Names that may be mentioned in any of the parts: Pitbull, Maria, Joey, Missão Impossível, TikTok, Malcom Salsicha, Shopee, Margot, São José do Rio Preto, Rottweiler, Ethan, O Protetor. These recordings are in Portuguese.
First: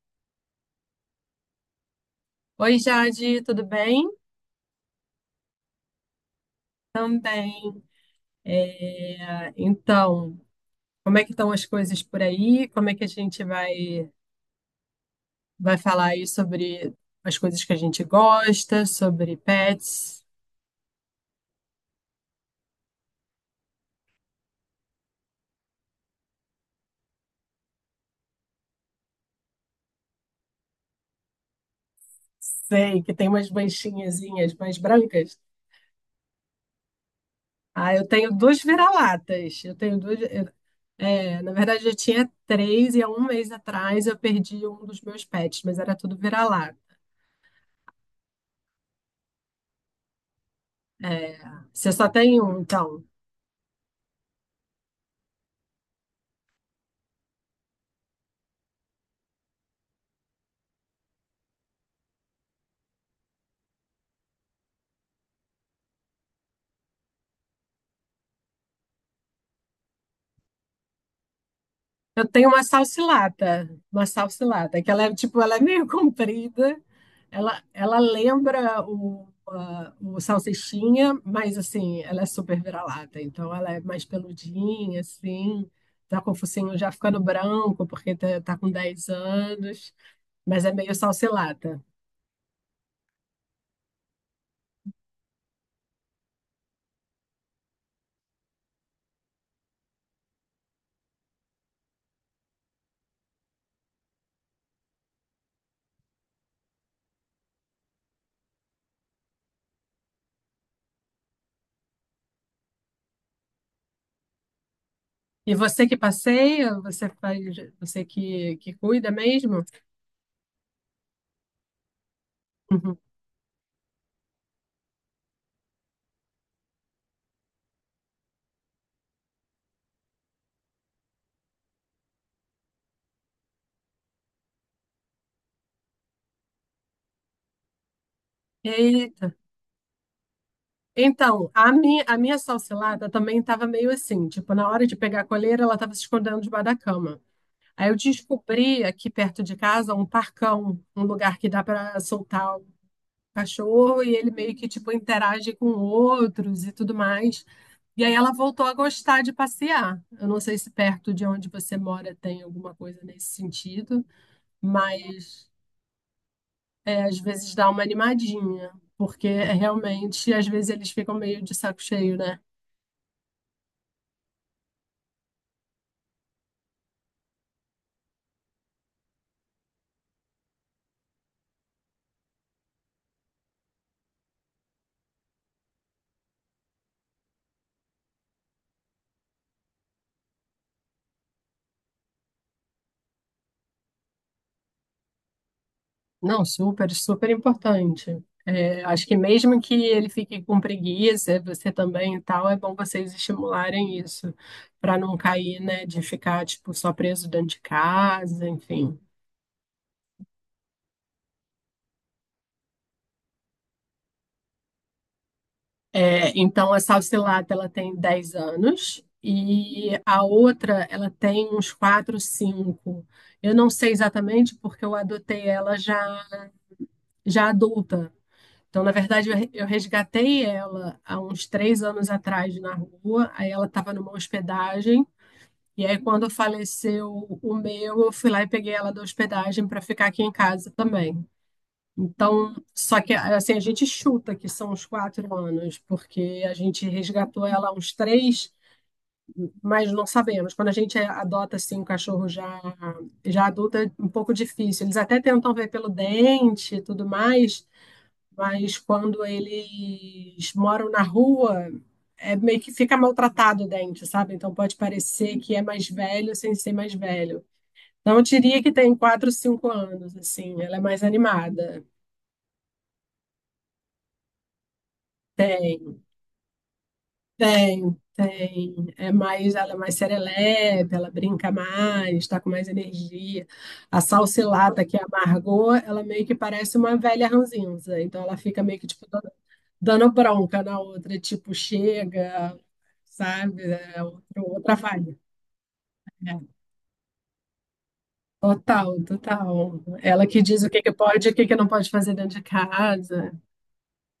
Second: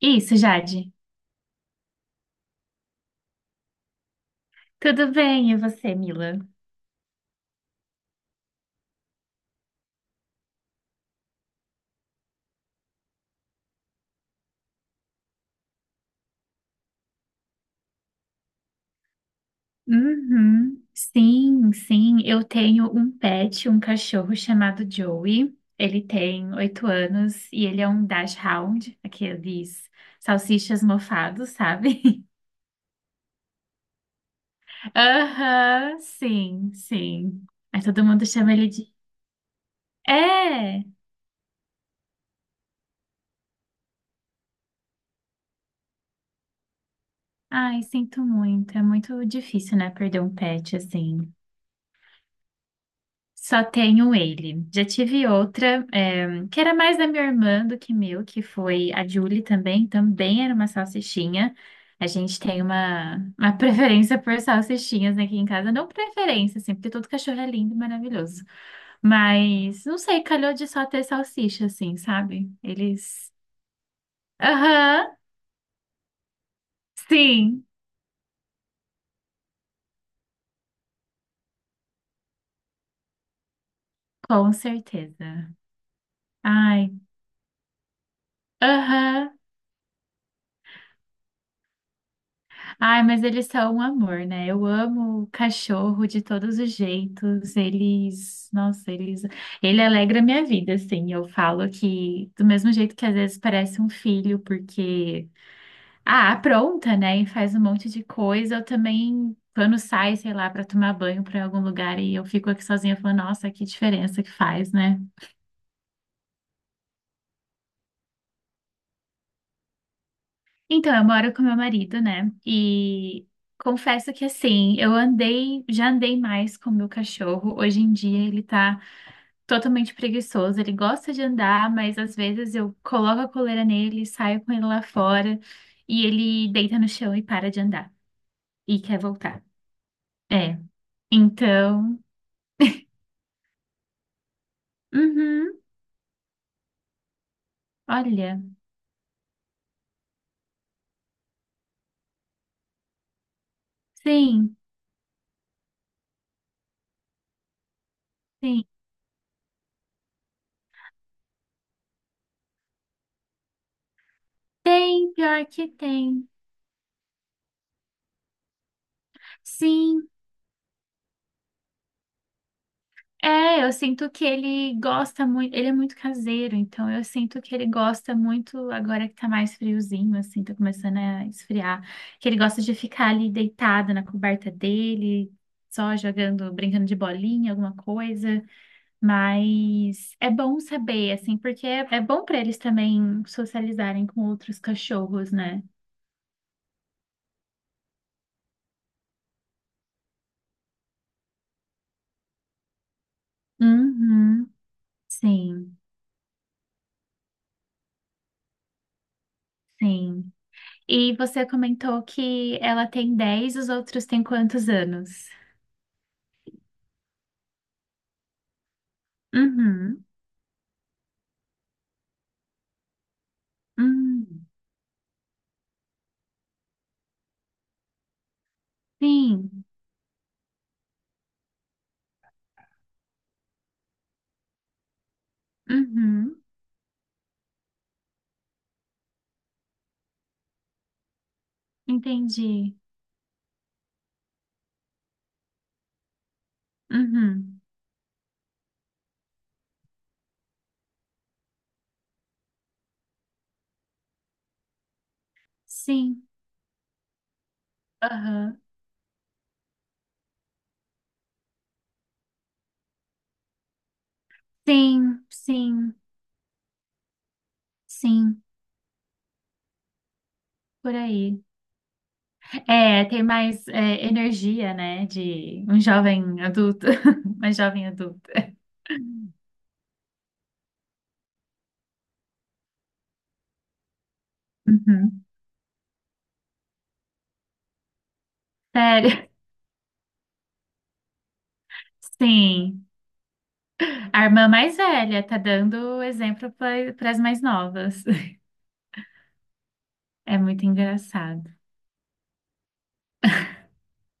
Isso, Jade. Oi, Jade, tudo bem? Tudo bem, e você, Mila? Também. É, então, como é que estão as coisas por aí? Como é que a gente vai falar aí sobre as coisas que a gente gosta, sobre pets? Uhum. Sim, sim. Eu tenho um pet, um cachorro chamado Joey. Ele tem 8 anos e ele é um dashhound, aqueles salsichas mofados, sabe? Sei que tem umas manchinhazinhas mais brancas. Aham, sim, sim. Aí Ah, todo eu mundo tenho chama duas ele de. vira-latas. Eu tenho duas. É! É, na verdade, eu tinha três e há um mês atrás eu perdi um dos meus pets, mas era tudo vira-lata. Ai, sinto muito. É muito difícil, né, perder um pet assim. É, você só tem um, então. Só tenho ele. Já tive outra, que era mais da minha irmã do que meu, que foi a Julie também. Também era uma salsichinha. A gente tem uma preferência por salsichinhas aqui em casa. Não preferência, assim, porque todo cachorro é lindo e maravilhoso. Mas, não sei, calhou de só ter salsicha, assim, Eu tenho sabe? Eles. Uma salsilata, que ela Aham, é tipo, ela é meio comprida, ela, sim, ela lembra o salsichinha, mas assim, ela é super vira-lata, então ela é mais com peludinha, certeza. assim, tá com o focinho já Ai, ficando branco, porque tá com 10 aham. anos, mas é meio salsilata. Ai, mas eles são um amor, né? Eu amo o cachorro de todos os jeitos. Eles, nossa, eles, ele alegra a minha vida, assim. Eu falo que do mesmo jeito que às vezes parece um filho, porque ah, apronta, né? E faz um monte de coisa. Eu também, quando sai, sei lá, para tomar banho para algum lugar e eu fico aqui sozinha, eu falo, nossa, que diferença que faz, né? E você que passeia, você que cuida mesmo? Então, eu moro com meu marido, né? Uhum. E confesso que assim, já andei mais com meu cachorro. Hoje em dia ele tá totalmente preguiçoso. Ele gosta de andar, mas às vezes eu coloco a coleira nele, saio com ele lá fora e ele deita no chão e para de andar e quer Eita. voltar. É. Então, a Então, minha, a minha salsilada também estava meio assim, tipo, na hora de pegar a uhum, coleira, ela estava se escondendo debaixo da cama. Aí eu olha, descobri aqui perto de casa um parcão, um lugar que dá para soltar o cachorro e ele meio sim, que tipo interage com outros e tudo mais. E aí ela sim. voltou a gostar de passear. Eu não sei se perto de onde você mora tem alguma coisa nesse sentido, Tem, pior mas que tem. Às vezes dá uma animadinha, porque Sim. realmente às vezes eles ficam meio de saco cheio, né? É, eu sinto que ele gosta muito, ele é muito caseiro, então eu sinto que ele gosta muito, agora que tá mais friozinho, assim, tá começando a esfriar, que ele gosta de ficar ali deitado na coberta dele, só jogando, brincando de bolinha, alguma coisa, mas é bom saber, assim, porque é, é bom pra eles também socializarem com outros cachorros, né? Não, super, super importante. É, acho que mesmo que ele fique com preguiça, você também e tal, é bom vocês estimularem isso, Uhum, para não cair, sim, né, de ficar, tipo, só preso dentro de casa, enfim. sim. E você comentou que ela tem 10. Os outros têm quantos anos? É, então, a Salsilata, ela tem 10 anos e Uhum. a outra, ela tem uns 4, 5. Eu não sei Hum. exatamente porque eu adotei ela já, já adulta. Então, na verdade, eu re- Sim. eu resgatei ela há uns 3 anos atrás na rua. Aí ela estava numa hospedagem. E aí, quando Uhum. faleceu o meu, eu fui lá e peguei ela da hospedagem para ficar aqui em casa também. Então, Entendi. só que assim, a gente chuta que são uns 4 anos, porque a gente resgatou Uhum. ela há uns três, mas não sabemos. Quando a gente adota assim, um cachorro já, já adulto, é um pouco difícil. Eles até tentam ver pelo Sim. dente e tudo mais, Aham. mas quando eles moram na rua, é meio que fica maltratado o dente, sabe? Então pode Sim, parecer que é mais sim, velho sem ser mais velho. Não sim. diria que tem 4, 5 anos, assim, ela é Por mais aí. animada. É, tem mais é, energia, né? De um Tem, jovem adulto. Uma jovem tem, adulta. tem. Ela é mais serelepe, ela brinca mais, tá com mais energia. A Salsilata, que é a Uhum. Margot, ela meio que parece uma velha ranzinza. Então ela fica meio que tipo Sério. dando bronca na outra, tipo, chega, Sim. sabe? É A irmã outra mais vibe. velha tá dando exemplo É. para as mais novas. Total, total. Ela É que diz muito o que que pode e o engraçado. que que não pode fazer dentro de casa.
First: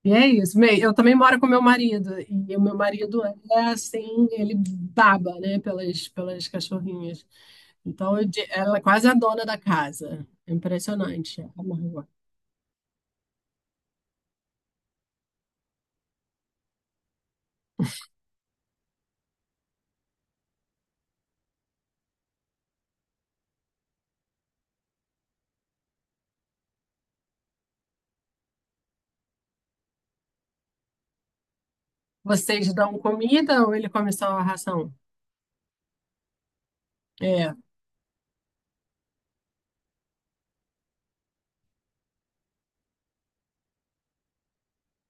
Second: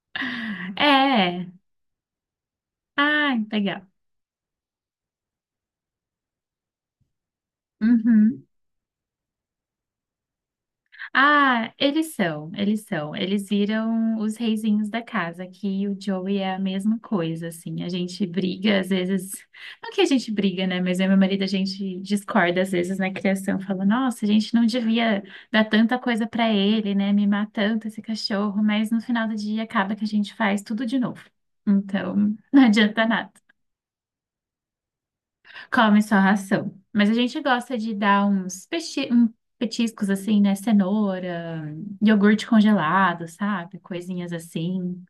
E é isso. Bem, eu também moro com É. meu marido, e o meu marido Ai, é legal. assim, ele baba, né, pelas cachorrinhas. Então, Uhum. ela é quase a dona da casa. É impressionante, a Ah, Margot. eles são. Eles viram os reizinhos da casa, que o Joey é a mesma coisa, assim. A gente briga, às vezes. Não que a gente briga, né? Mas eu e meu marido, a gente discorda, às vezes, na criação. Fala, nossa, a gente não devia dar tanta coisa pra ele, né? Mimar tanto esse cachorro. Mas no final do dia, acaba que a gente faz tudo de novo. Então, não Vocês dão adianta. comida ou ele come só a ração? Come só ração. Mas a gente É, gosta de dar uns petiscos assim, né? Cenoura, iogurte congelado, sabe? Coisinhas assim,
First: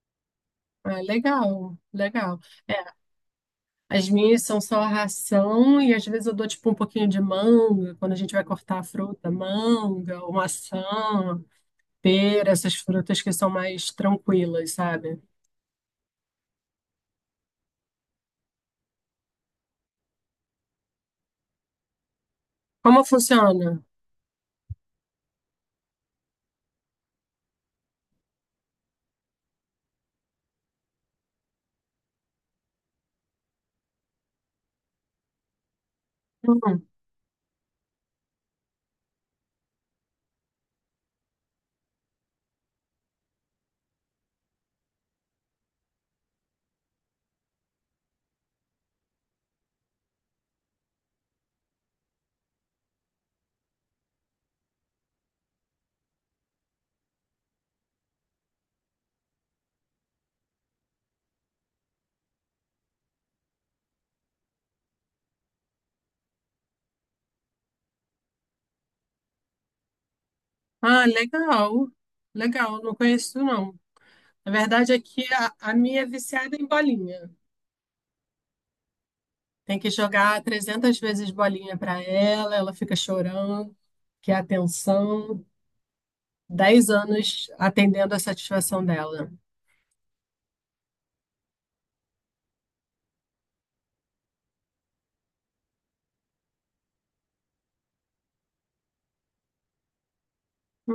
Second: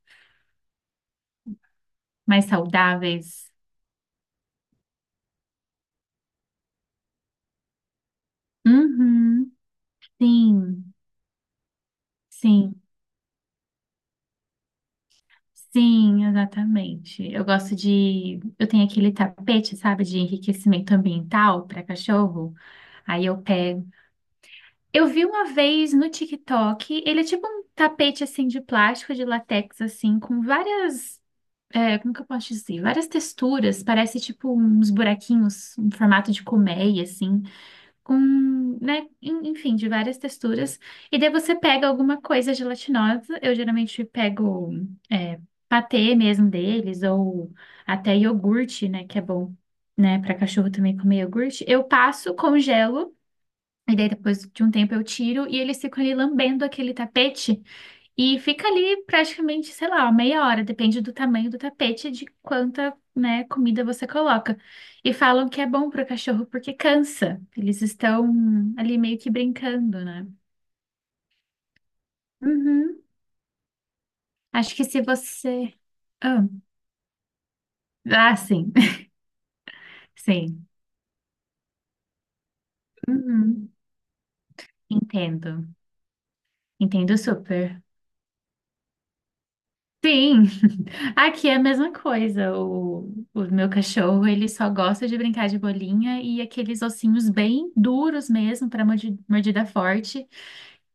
é legal, legal. mais saudáveis. As minhas são só ração e às vezes eu dou tipo um pouquinho de manga, quando a gente vai cortar a fruta, Uhum. manga, ou maçã, Sim, pera, essas sim, frutas que são mais tranquilas, sabe? sim, exatamente. Eu gosto de. Eu tenho aquele tapete, sabe, de enriquecimento ambiental para cachorro. Como Aí eu funciona? pego. Eu vi uma vez no TikTok, ele é tipo um tapete assim de plástico, de látex, assim, com várias como que eu posso dizer? Várias texturas, parece tipo uns buraquinhos em formato de Hum. colmeia, assim, com, né, enfim, de várias texturas. E daí você pega alguma coisa gelatinosa, eu geralmente pego é, patê mesmo deles, ou até iogurte, né, que é bom, né, para cachorro também comer iogurte. Eu passo, congelo, e daí depois de um tempo eu tiro, e eles ficam ali lambendo aquele tapete. E fica ali praticamente, sei lá, uma meia hora, depende do tamanho do tapete, e de quanta, né, comida você coloca. E falam que é bom para o cachorro porque cansa. Eles estão ali meio que brincando, né? Ah, legal. Legal, não Uhum. conheço não. A Acho que verdade é se que a você. minha é Ah, viciada em bolinha. ah, sim, Tem que jogar sim. 300 vezes bolinha para ela, ela fica Uhum. chorando, quer atenção. Entendo. dez Entendo anos super. atendendo a satisfação dela. Sim, aqui é a mesma coisa. O meu cachorro, ele só gosta de brincar de bolinha e aqueles ossinhos bem duros mesmo para mordida forte.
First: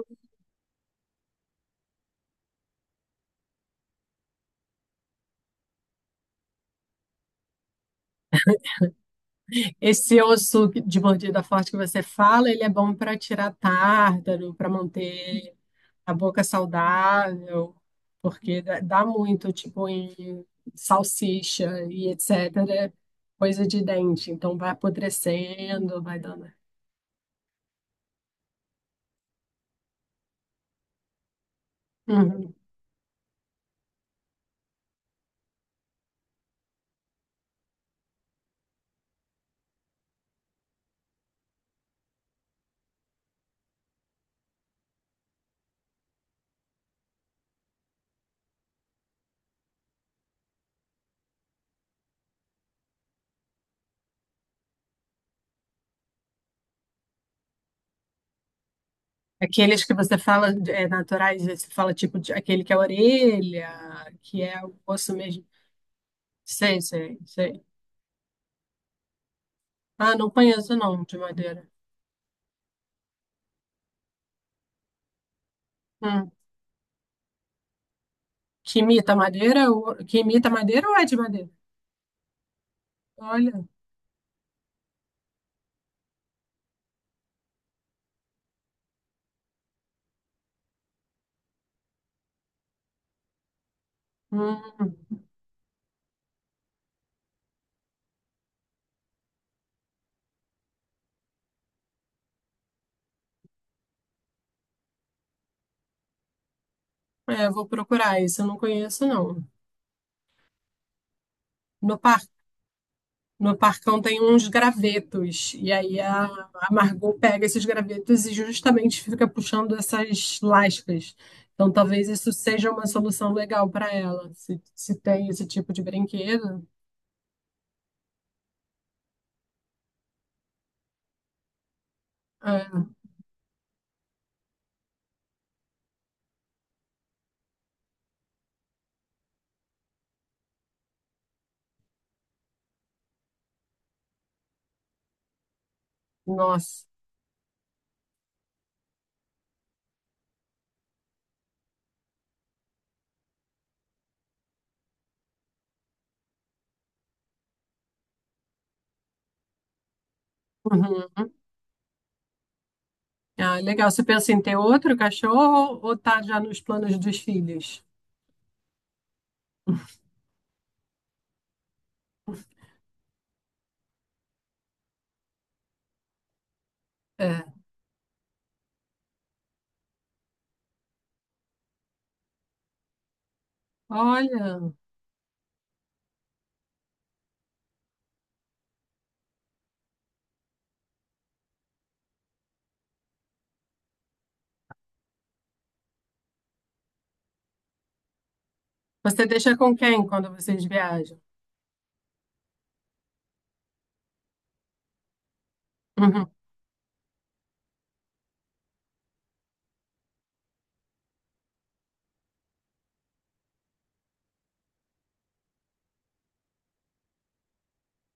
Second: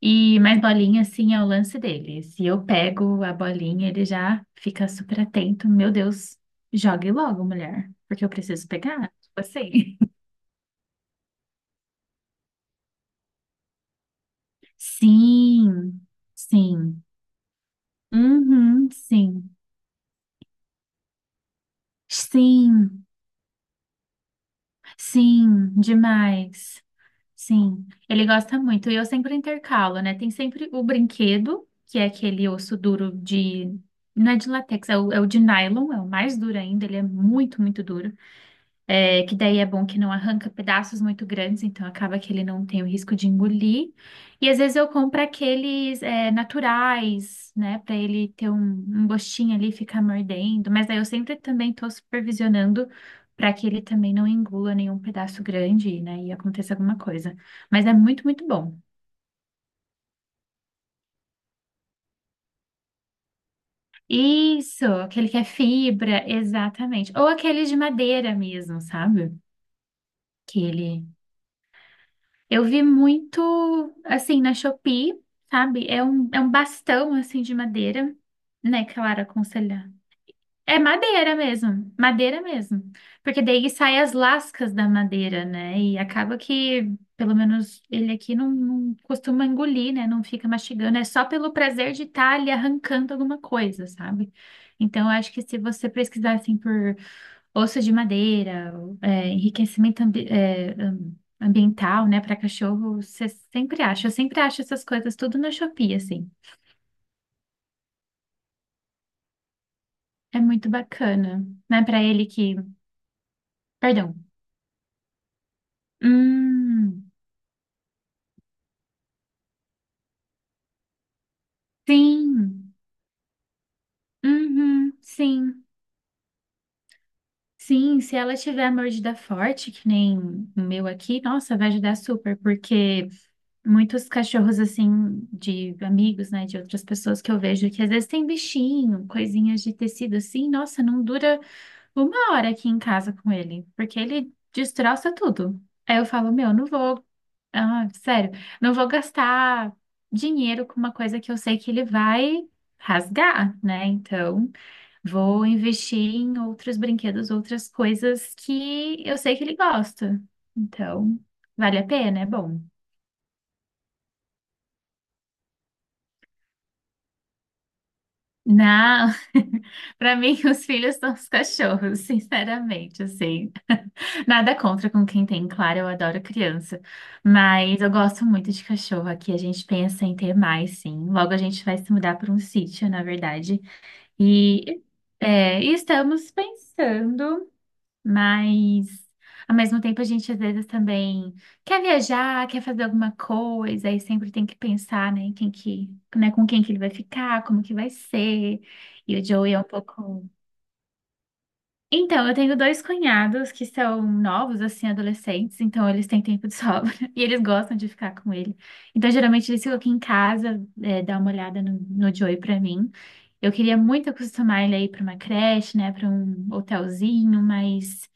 E mais bolinha, assim, é o lance dele. Se eu pego a bolinha, ele já fica super atento. Meu Deus, jogue logo, mulher, porque eu preciso pegar. Tipo assim. Esse osso de mordida forte que você fala, ele é bom para tirar tártaro, para manter Sim, a boca sim. saudável, porque dá Uhum, dá sim. muito, tipo, em salsicha e etc. Sim, Coisa de dente. Então vai sim, apodrecendo, vai dando. demais. Sim, ele gosta muito. E eu sempre intercalo, né? Tem sempre o brinquedo, que é aquele Uhum. osso duro de. Não é de látex, é o de nylon, é o mais duro ainda, ele é muito, muito duro. É, que daí é bom que não arranca pedaços muito grandes, então acaba que ele não tem o risco de engolir. E às vezes eu compro aqueles naturais, né, para ele ter um gostinho ali, ficar mordendo. Mas daí eu sempre também estou supervisionando para que ele também não engula nenhum pedaço grande, né, e aconteça alguma coisa. Mas é muito, muito bom. Aqueles que você fala naturais, você fala tipo de, aquele que é a orelha, que é o Isso, osso aquele que é mesmo. fibra, Sei, exatamente. sei, Ou sei. aquele de madeira mesmo, sabe? Ah, não Que conheço não, ele de madeira. Eu vi muito, assim, na Shopee, sabe? É um bastão, assim, de madeira, Que né, imita Clara, madeira? aconselhar. Que imita É madeira ou é de madeira madeira? mesmo, madeira mesmo. Porque Olha, daí saem as lascas da madeira, né? E acaba que, pelo menos ele aqui não costuma engolir, né? Não fica mastigando. É só pelo prazer de estar ali arrancando alguma coisa, sabe? hum, Então, eu acho que se você pesquisar, assim, por osso de madeira, é, enriquecimento ambiental, né, para cachorro, você sempre acha. Eu sempre acho essas coisas tudo na Shopee, assim. Vou procurar isso, eu não conheço não. É muito bacana, né, No para par, ele que. no Parcão Perdão. tem uns gravetos, e aí a Hum, Margot pega esses gravetos e justamente fica puxando essas lascas. Então talvez isso seja sim. uma solução legal para ela, se, Uhum, se tem esse sim. tipo de brinquedo. Sim, se ela tiver mordida forte, que nem o meu aqui, nossa, vai ajudar super, É, porque muitos cachorros, assim, de amigos, né, de outras pessoas que eu vejo, que às vezes tem bichinho, coisinhas de tecido assim, nossa, não dura uma hora aqui em casa com ele, porque ele destroça tudo. Aí eu falo, meu, não nossa. vou, ah, sério, não vou gastar dinheiro com uma coisa que eu sei que ele vai rasgar, né? Então, vou investir em outros brinquedos, outras coisas que eu sei que ele gosta. Então, Uhum. vale a pena, é bom. Ah, legal. Você pensa em ter outro cachorro ou tá já nos planos dos filhos? Não, para mim os filhos são os cachorros, sinceramente, assim. Nada contra com quem tem, claro, eu adoro criança, É. mas eu gosto muito de cachorro aqui, a gente pensa em ter mais, sim. Logo a gente vai se mudar para um sítio, na verdade, Olha. e, e estamos pensando. Mas, ao mesmo tempo, a gente às vezes também quer viajar, quer fazer alguma coisa, e sempre tem que pensar, né, em quem que, né, com quem que ele vai ficar, como que vai ser. E o Você Joey deixa é um com quem pouco. quando vocês viajam? Então, eu tenho dois cunhados que são novos, assim, adolescentes, então eles têm Uhum. tempo de sobra e eles gostam de ficar com ele. Então, geralmente, eles ficam aqui em casa, dar uma olhada no Joey pra mim. Eu queria muito acostumar ele aí pra uma creche, né, pra um hotelzinho, mas.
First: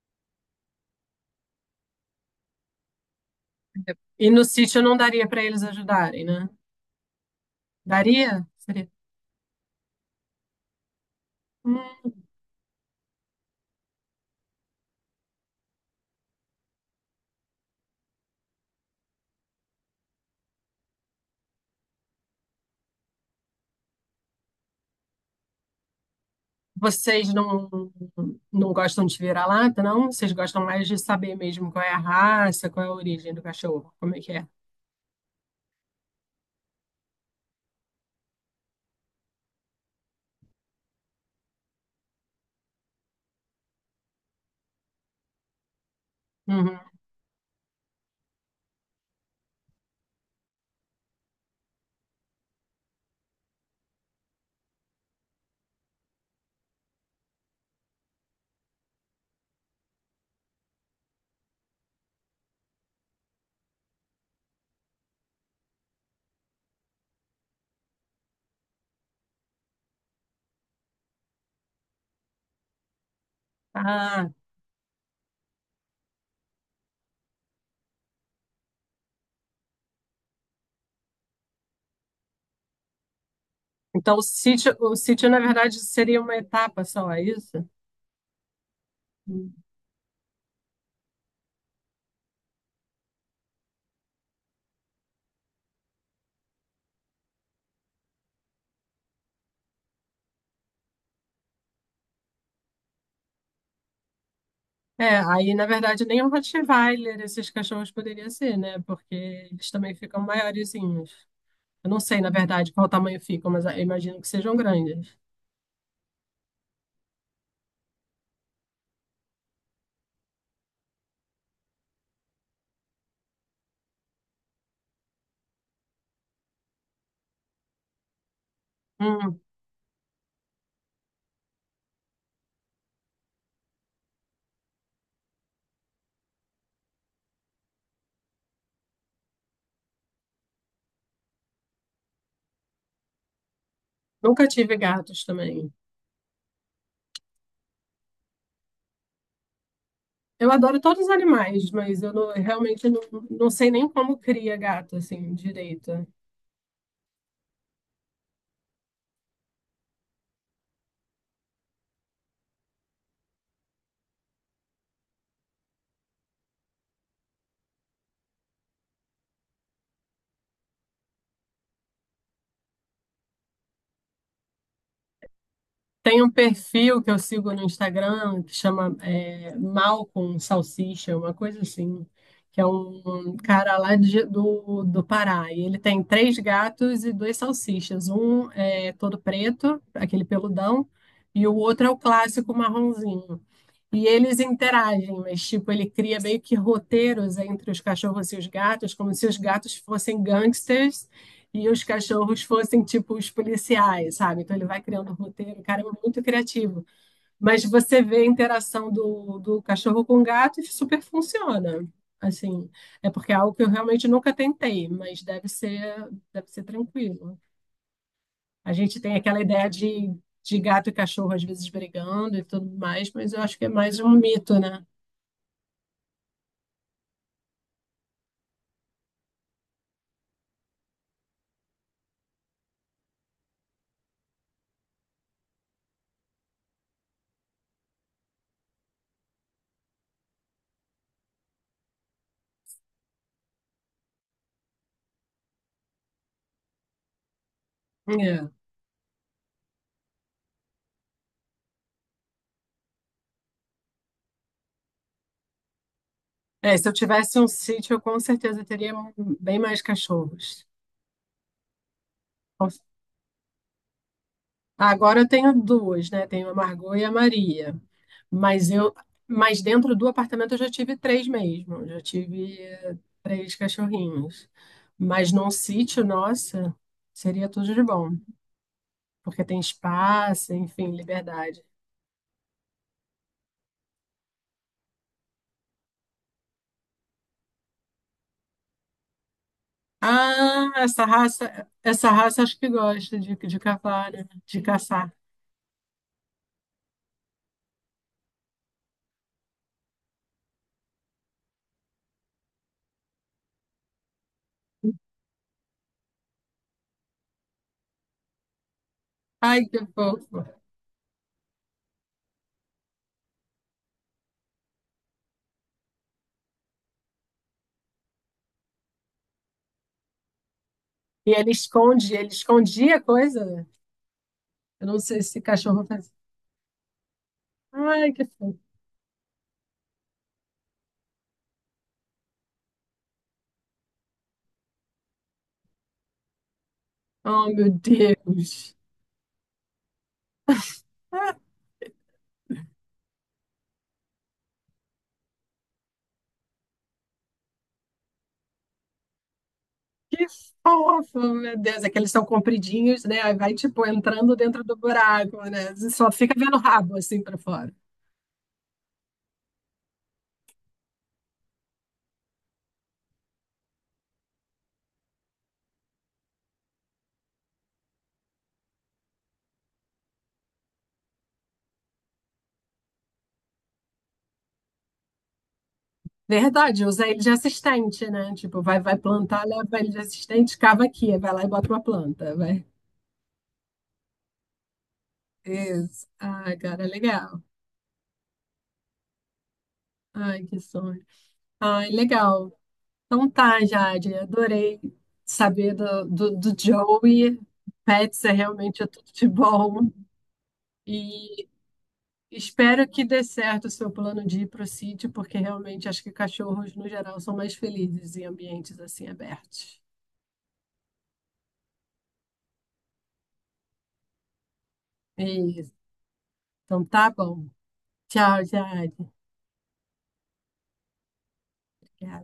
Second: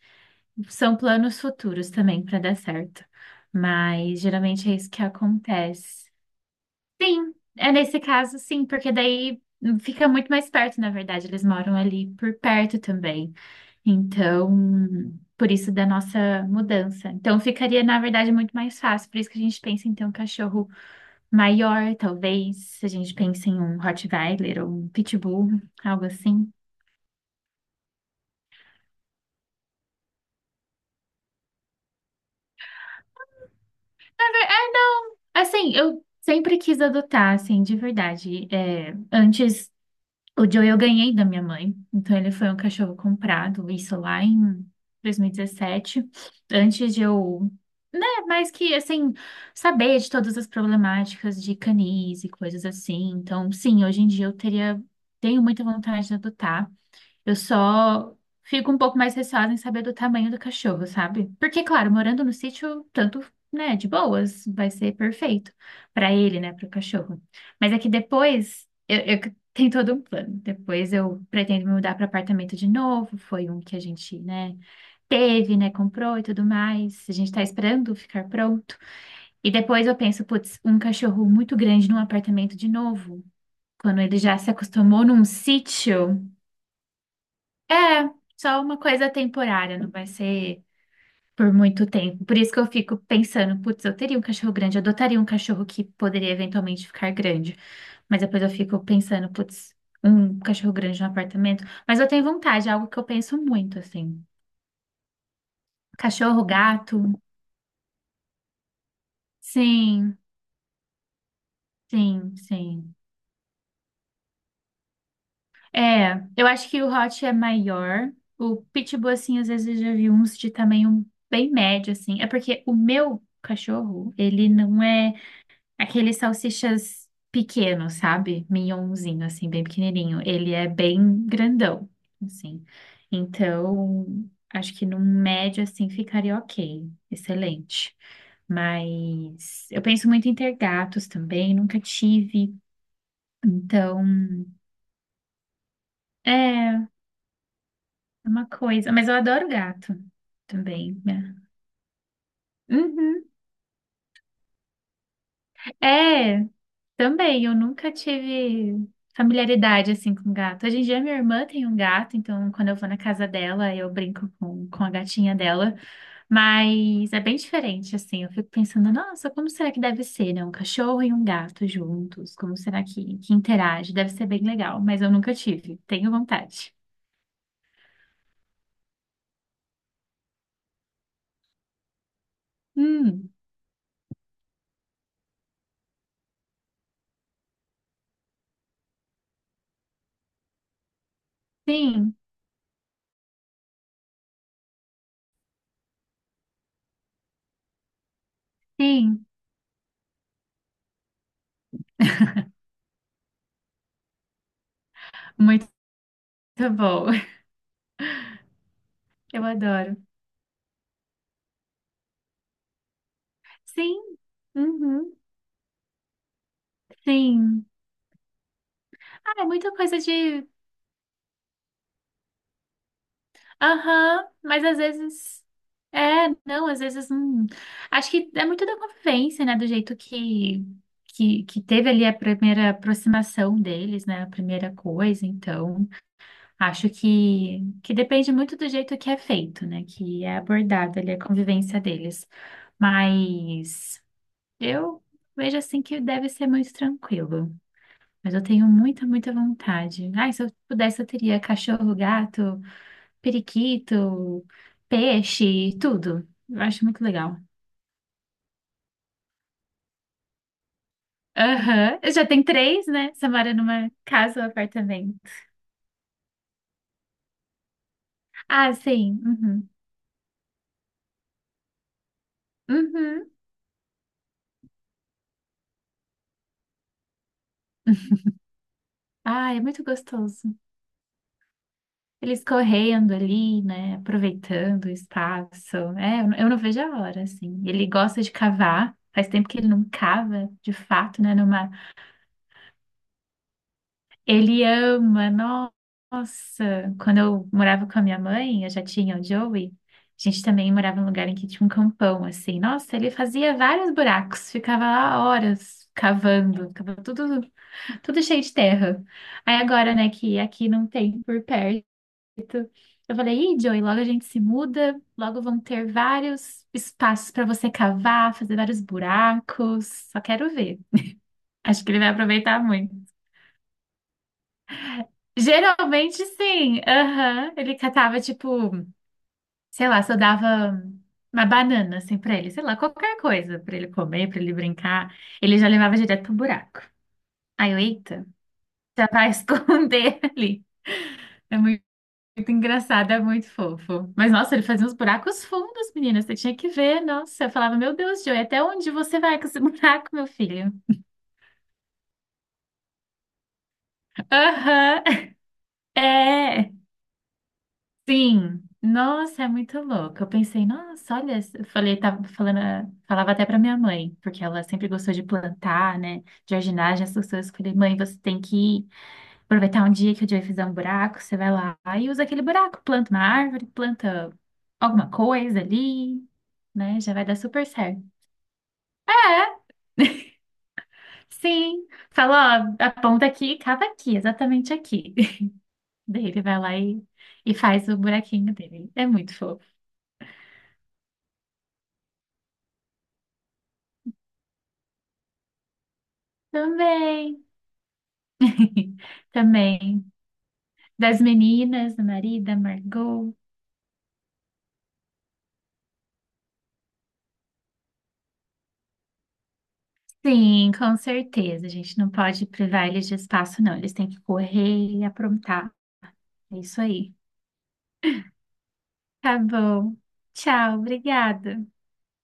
São planos futuros também para dar certo, mas E no geralmente é sítio isso não que daria para eles acontece. ajudarem, né? Sim, é nesse caso Daria? sim, Seria. porque daí fica muito mais perto, na verdade, eles moram Hum. ali por perto também. Então, por isso da nossa mudança. Então, ficaria, na verdade, muito mais fácil. Por isso que a gente pensa em ter um cachorro maior, talvez. A gente pensa em um Rottweiler ou um Pitbull, algo assim. Vocês não gostam de vira-lata, não? Vocês gostam mais de saber mesmo qual é a raça, qual é a origem do cachorro, como é que é? Assim, eu sempre quis adotar, assim, de verdade. É, antes O Joe eu ganhei da minha mãe, então ele foi um cachorro comprado, isso lá em 2017, Uhum. antes de eu, né, mais que assim, saber de todas as problemáticas de canis e coisas assim. Então, sim, hoje em dia tenho muita vontade de adotar. Eu só fico um pouco mais receosa em saber do tamanho do cachorro, sabe? Porque, claro, morando no sítio, tanto, né, de boas, vai ser perfeito para ele, né, para o cachorro. Mas é que depois, eu tenho todo um plano. Depois eu pretendo me mudar para apartamento de novo. Foi um que a gente, Ah, né, teve, né, comprou e tudo mais. A gente tá esperando ficar pronto. E depois eu penso, putz, um cachorro muito grande num apartamento de novo. Quando então ele já se o acostumou num sítio, na verdade, seria sítio. uma etapa só, é isso? É, só uma coisa Hum. temporária, não vai ser por muito tempo. Por isso que eu fico pensando, putz, eu teria um cachorro grande, eu adotaria um cachorro que poderia eventualmente ficar grande. Mas depois eu fico pensando, putz, um cachorro grande no apartamento. Mas eu tenho vontade, é algo que eu penso muito, assim. É, aí, na verdade, nem um Cachorro, gato. Rottweiler esses cachorros poderia ser, né? Porque eles também Sim, ficam maiorzinhos. Eu não sei, na sim, verdade, qual sim. tamanho ficam, mas eu imagino que sejam grandes. É, eu acho que o Hot é maior. O Pitbull, assim, às vezes eu já vi uns de tamanho bem médio, assim. É porque o meu cachorro, ele não é. Aqueles salsichas pequenos, sabe? Mignonzinho, Hum, assim, bem pequenininho. Ele é bem grandão, assim. Então, acho que no médio, assim, ficaria ok. Excelente. Mas eu penso muito em ter gatos também, nunca tive. Então, nunca tive gatos também. é é uma coisa. Mas eu adoro gato Eu adoro também, todos os né? animais, mas eu não- realmente não, Uhum. não sei nem como cria gato, assim, direito. É. Também, eu nunca tive familiaridade assim com gato. Hoje em dia minha irmã tem um gato, então quando eu vou na casa dela, eu brinco com a gatinha dela, mas é bem diferente assim. Eu fico pensando, nossa, como será que deve ser, né? Um cachorro e um gato juntos, como será que interage? Deve ser bem legal, mas eu nunca tive. Tenho Tem um vontade. perfil que eu sigo no Instagram que chama Malcom Salsicha, uma coisa assim, que é Hum, um cara lá do Pará. E ele tem três gatos e dois salsichas. Um é todo preto, aquele peludão, e o outro é o sim, clássico marronzinho. E eles interagem, mas tipo, ele cria meio que roteiros entre os cachorros e os gatos, como sim, se os gatos fossem gangsters e os cachorros fossem tipo os policiais, sabe? Então ele vai criando roteiro, o muito cara é muito criativo. bom. Mas você vê a interação do, Eu do adoro. cachorro com o gato e super funciona. Assim, é porque é algo que eu Sim, realmente nunca tentei, uhum, mas deve ser tranquilo. sim. A gente tem aquela Ah, é ideia muita coisa de, de. de gato e cachorro às vezes brigando e tudo mais, mas eu acho que é mais um Aham, mito, mas às né? vezes. É, não, às vezes. Acho que é muito da convivência, né? Do jeito que teve ali a primeira aproximação deles, né? A primeira coisa. Então, acho que depende muito do jeito que é feito, né? Que é abordado ali a convivência deles. Mas eu vejo assim que deve ser muito tranquilo. Mas eu É. tenho muita, muita vontade. Ai, se eu pudesse, eu teria cachorro, gato, periquito, peixe, tudo. Eu É, acho se eu muito tivesse legal. um sítio, eu com certeza teria bem mais cachorros. Aham, eu já tem Com- três, né? Você mora numa casa ou apartamento. Agora eu tenho duas, né? Tenho a Margot e a Maria. Mas Ah, eu, sim. mas Uhum. dentro do apartamento eu já tive três mesmo. Já tive Uhum. três cachorrinhos. Mas num sítio, nossa, seria tudo de bom, porque Ah, tem é muito espaço, gostoso. enfim, liberdade. Eles correndo ali, né? Aproveitando o espaço. É, eu não vejo a hora, assim. Ele gosta de cavar. Faz tempo que ele não cava, Ah, de fato, né? Essa raça acho que gosta de cavar, né? De Ele caçar. ama, nossa. Quando eu morava com a minha mãe, eu já tinha o Joey. A gente também morava num lugar em que tinha um campão, assim. Nossa, ele fazia vários buracos, ficava lá horas cavando, ficava tudo cheio de terra. Aí Ai, que agora, né, que fofo. aqui não tem por perto, eu falei, ih, Joey, logo a gente se muda, logo vão ter vários espaços para você cavar, fazer vários buracos. Só quero ver. E ele Acho que ele vai esconde, ele aproveitar escondia muito. a coisa. Eu não sei se cachorro faz. Geralmente sim, aham. Ele Ai, catava, que tipo, fofo. sei lá, só dava uma banana, assim, pra ele, sei lá, qualquer coisa pra ele comer, pra ele brincar. Ele já levava direto pro buraco. Oh, meu Aí eu, eita, Deus. já vai esconder ali. Ah, É muito engraçado, é muito fofo. Mas, nossa, ele fazia uns buracos fundos, menina, você tinha que ver, nossa. Eu falava, meu Deus, Joey, até onde você vai com esse buraco, que meu filho? fofo, meu Deus. É que eles são compridinhos, né? Aí vai, tipo, entrando dentro do Aham, buraco, né? Você só fica vendo o é. rabo, assim, pra fora. Sim, nossa, é muito louco. Eu pensei, nossa, olha, eu falei, tava falando, falava até para minha mãe, porque ela sempre gostou de plantar, né, de jardinagem, essas coisas. Eu falei, mãe, você tem que aproveitar um dia que o Joey fizer um buraco, você vai lá e usa aquele buraco, planta uma árvore, planta alguma coisa ali, Verdade, né, usa já ele vai de dar super certo. assistente, né? Tipo, vai plantar, É, leva ele de assistente, cava aqui, aí vai lá e bota uma sim, planta, vai. fala, ó, aponta aqui, cava aqui, exatamente aqui. Isso. Daí ele Ai, vai lá cara, e, legal. e faz o buraquinho dele. É muito fofo. Ai, que sonho. Ai, legal. Então tá, Jade, adorei saber do Joey. Também. Pets é realmente é tudo de bom. Também. Das E meninas, do marido, da espero que dê Margot. certo o seu plano de ir para o sítio, porque realmente acho que cachorros, no geral, são mais felizes em ambientes assim abertos. Sim, com certeza. A gente não pode privar eles de espaço, não. Eles têm que correr e É aprontar. isso. É isso Então tá aí. bom. Tchau, Jade. Tá bom. Tchau, obrigada. Obrigada.